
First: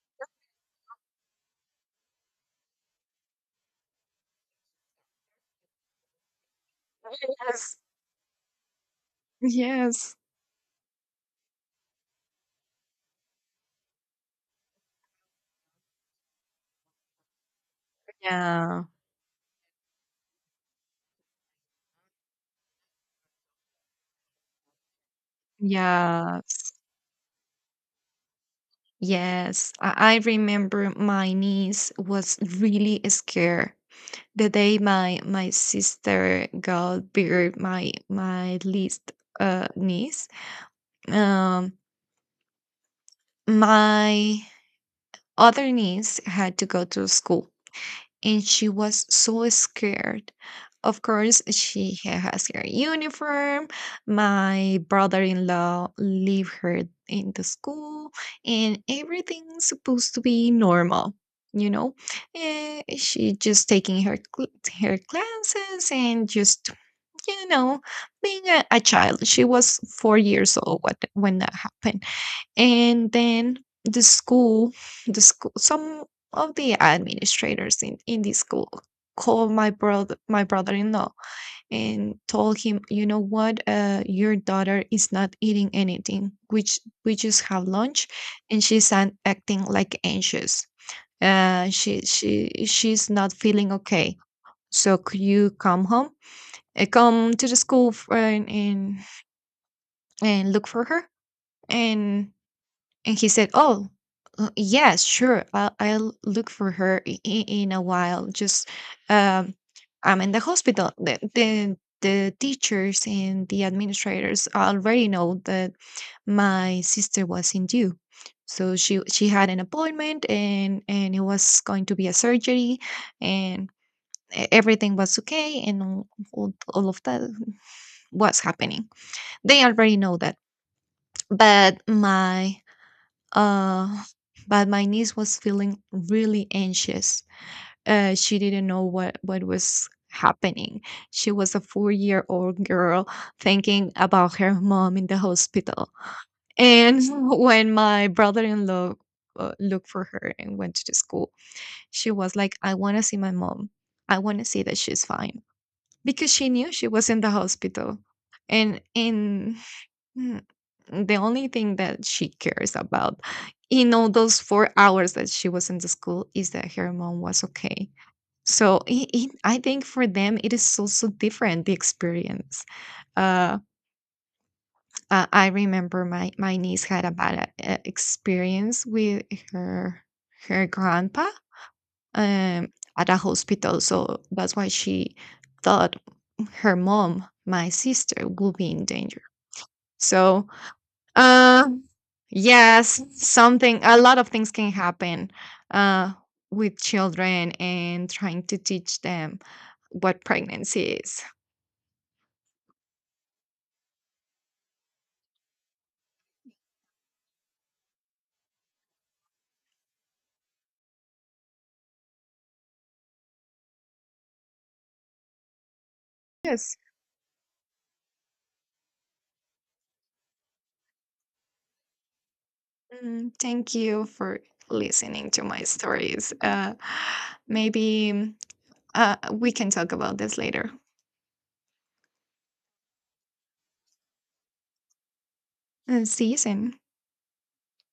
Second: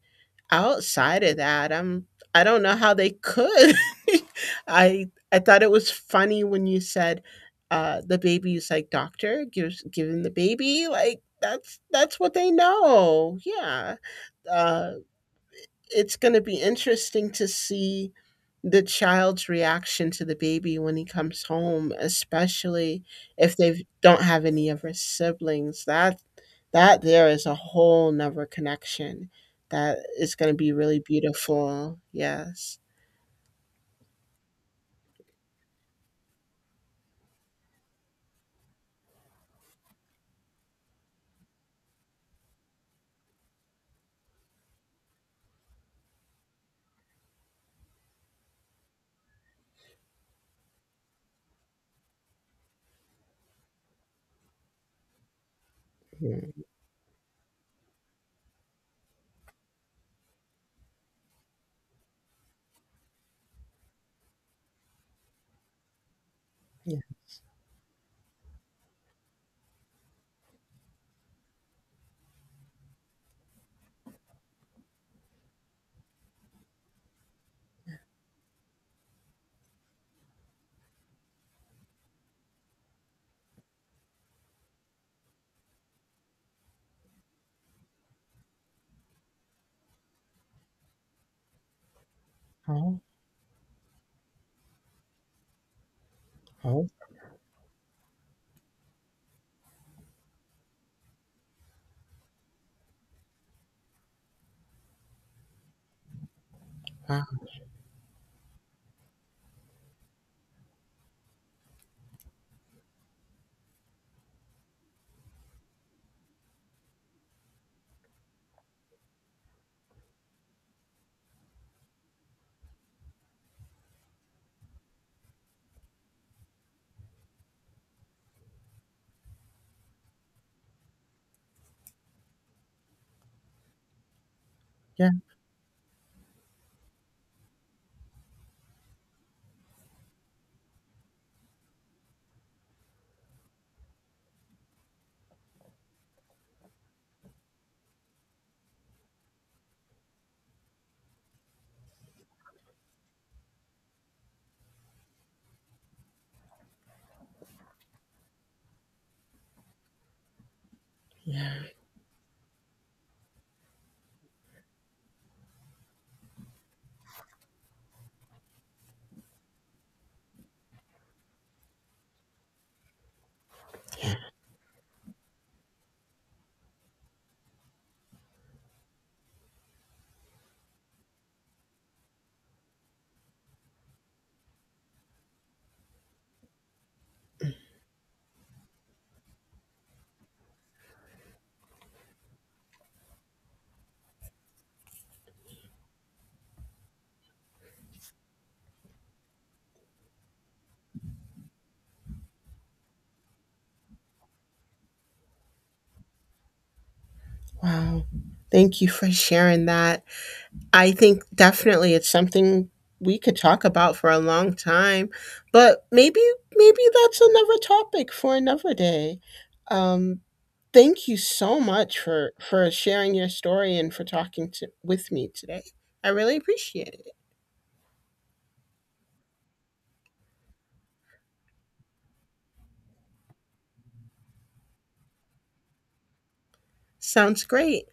[SPEAKER 2] outside of that, I'm I don't know how they could. I I thought it was funny when you said,
[SPEAKER 1] Yes.
[SPEAKER 2] uh, the baby's like, doctor gives
[SPEAKER 1] Yes.
[SPEAKER 2] giving the baby, like, that's that's what they know. Yeah. Uh, it's going to be interesting to see the
[SPEAKER 1] Yeah.
[SPEAKER 2] child's reaction to the baby when he comes home, especially if they don't have any of his siblings. That
[SPEAKER 1] Yes.
[SPEAKER 2] that there is a whole nother connection
[SPEAKER 1] Yes,
[SPEAKER 2] that
[SPEAKER 1] I, I
[SPEAKER 2] is going to be
[SPEAKER 1] remember
[SPEAKER 2] really
[SPEAKER 1] my niece
[SPEAKER 2] beautiful.
[SPEAKER 1] was
[SPEAKER 2] Yes.
[SPEAKER 1] really scared the day my my sister got bigger, my my least, uh, niece. Um, my other niece had to go to school, and she was so scared. Of course, she ha- has her uniform. My brother-in-law leave
[SPEAKER 2] Mhm.
[SPEAKER 1] her in the school, and everything's supposed to be normal. You know, Eh, she just taking her cl- her classes and just,
[SPEAKER 2] Yeah.
[SPEAKER 1] you know, being a, a child. She was four years old what, when that happened. And then the school, the school, some of the administrators in, in the school called my brother, my brother-in-law, and told him, you know what, uh, your daughter is not eating anything. Which we just have lunch, and she's an- acting like anxious. Uh, she she
[SPEAKER 2] Oh.
[SPEAKER 1] she's not feeling okay. So could you come home? Uh,
[SPEAKER 2] Oh.
[SPEAKER 1] come to the school, f- and and and look for her. and And he said, "Oh, uh, yes, sure. I'll, I'll look for her i-
[SPEAKER 2] Wow.
[SPEAKER 1] i- in a while. Just um, I'm in the hospital." The, the the teachers and the administrators already know that my sister was in due, so she she had an appointment, and and it was going to be a surgery, and, e- everything was okay, and all, all all of that was happening. They already know that, but my uh, but my
[SPEAKER 2] Yeah.
[SPEAKER 1] niece was feeling really anxious. Uh, she didn't know what what was happening. She was a four year old girl thinking about her mom in the hospital. And when my brother in law uh, looked for her and went to the school, she was like, "I want to see my mom. I want to see that she's fine," because she knew she was in the hospital. And in the only
[SPEAKER 2] Yeah.
[SPEAKER 1] thing that she cares about in all those four hours that she was in the school is that her mom was okay. So i i I think for them it is also different the experience. Uh, uh, I remember my my niece had a bad uh, experience with her, her grandpa, um, at a hospital, so that's why she thought her mom, my sister, will be in danger. So, Uh, yes, something, a lot of things can happen uh, with children and trying to teach them what pregnancy is.
[SPEAKER 2] Wow. Thank you for sharing that. I think definitely it's something we could talk about for a long time, but maybe
[SPEAKER 1] Yes.
[SPEAKER 2] maybe that's another topic for another day. Um, Thank you so much for for sharing your
[SPEAKER 1] Mm, thank
[SPEAKER 2] story and for
[SPEAKER 1] you for
[SPEAKER 2] talking to with me
[SPEAKER 1] listening to my
[SPEAKER 2] today. I
[SPEAKER 1] stories.
[SPEAKER 2] really
[SPEAKER 1] Uh,
[SPEAKER 2] appreciate it.
[SPEAKER 1] maybe uh, we can talk about this later. Uh, see you soon.
[SPEAKER 2] Sounds great.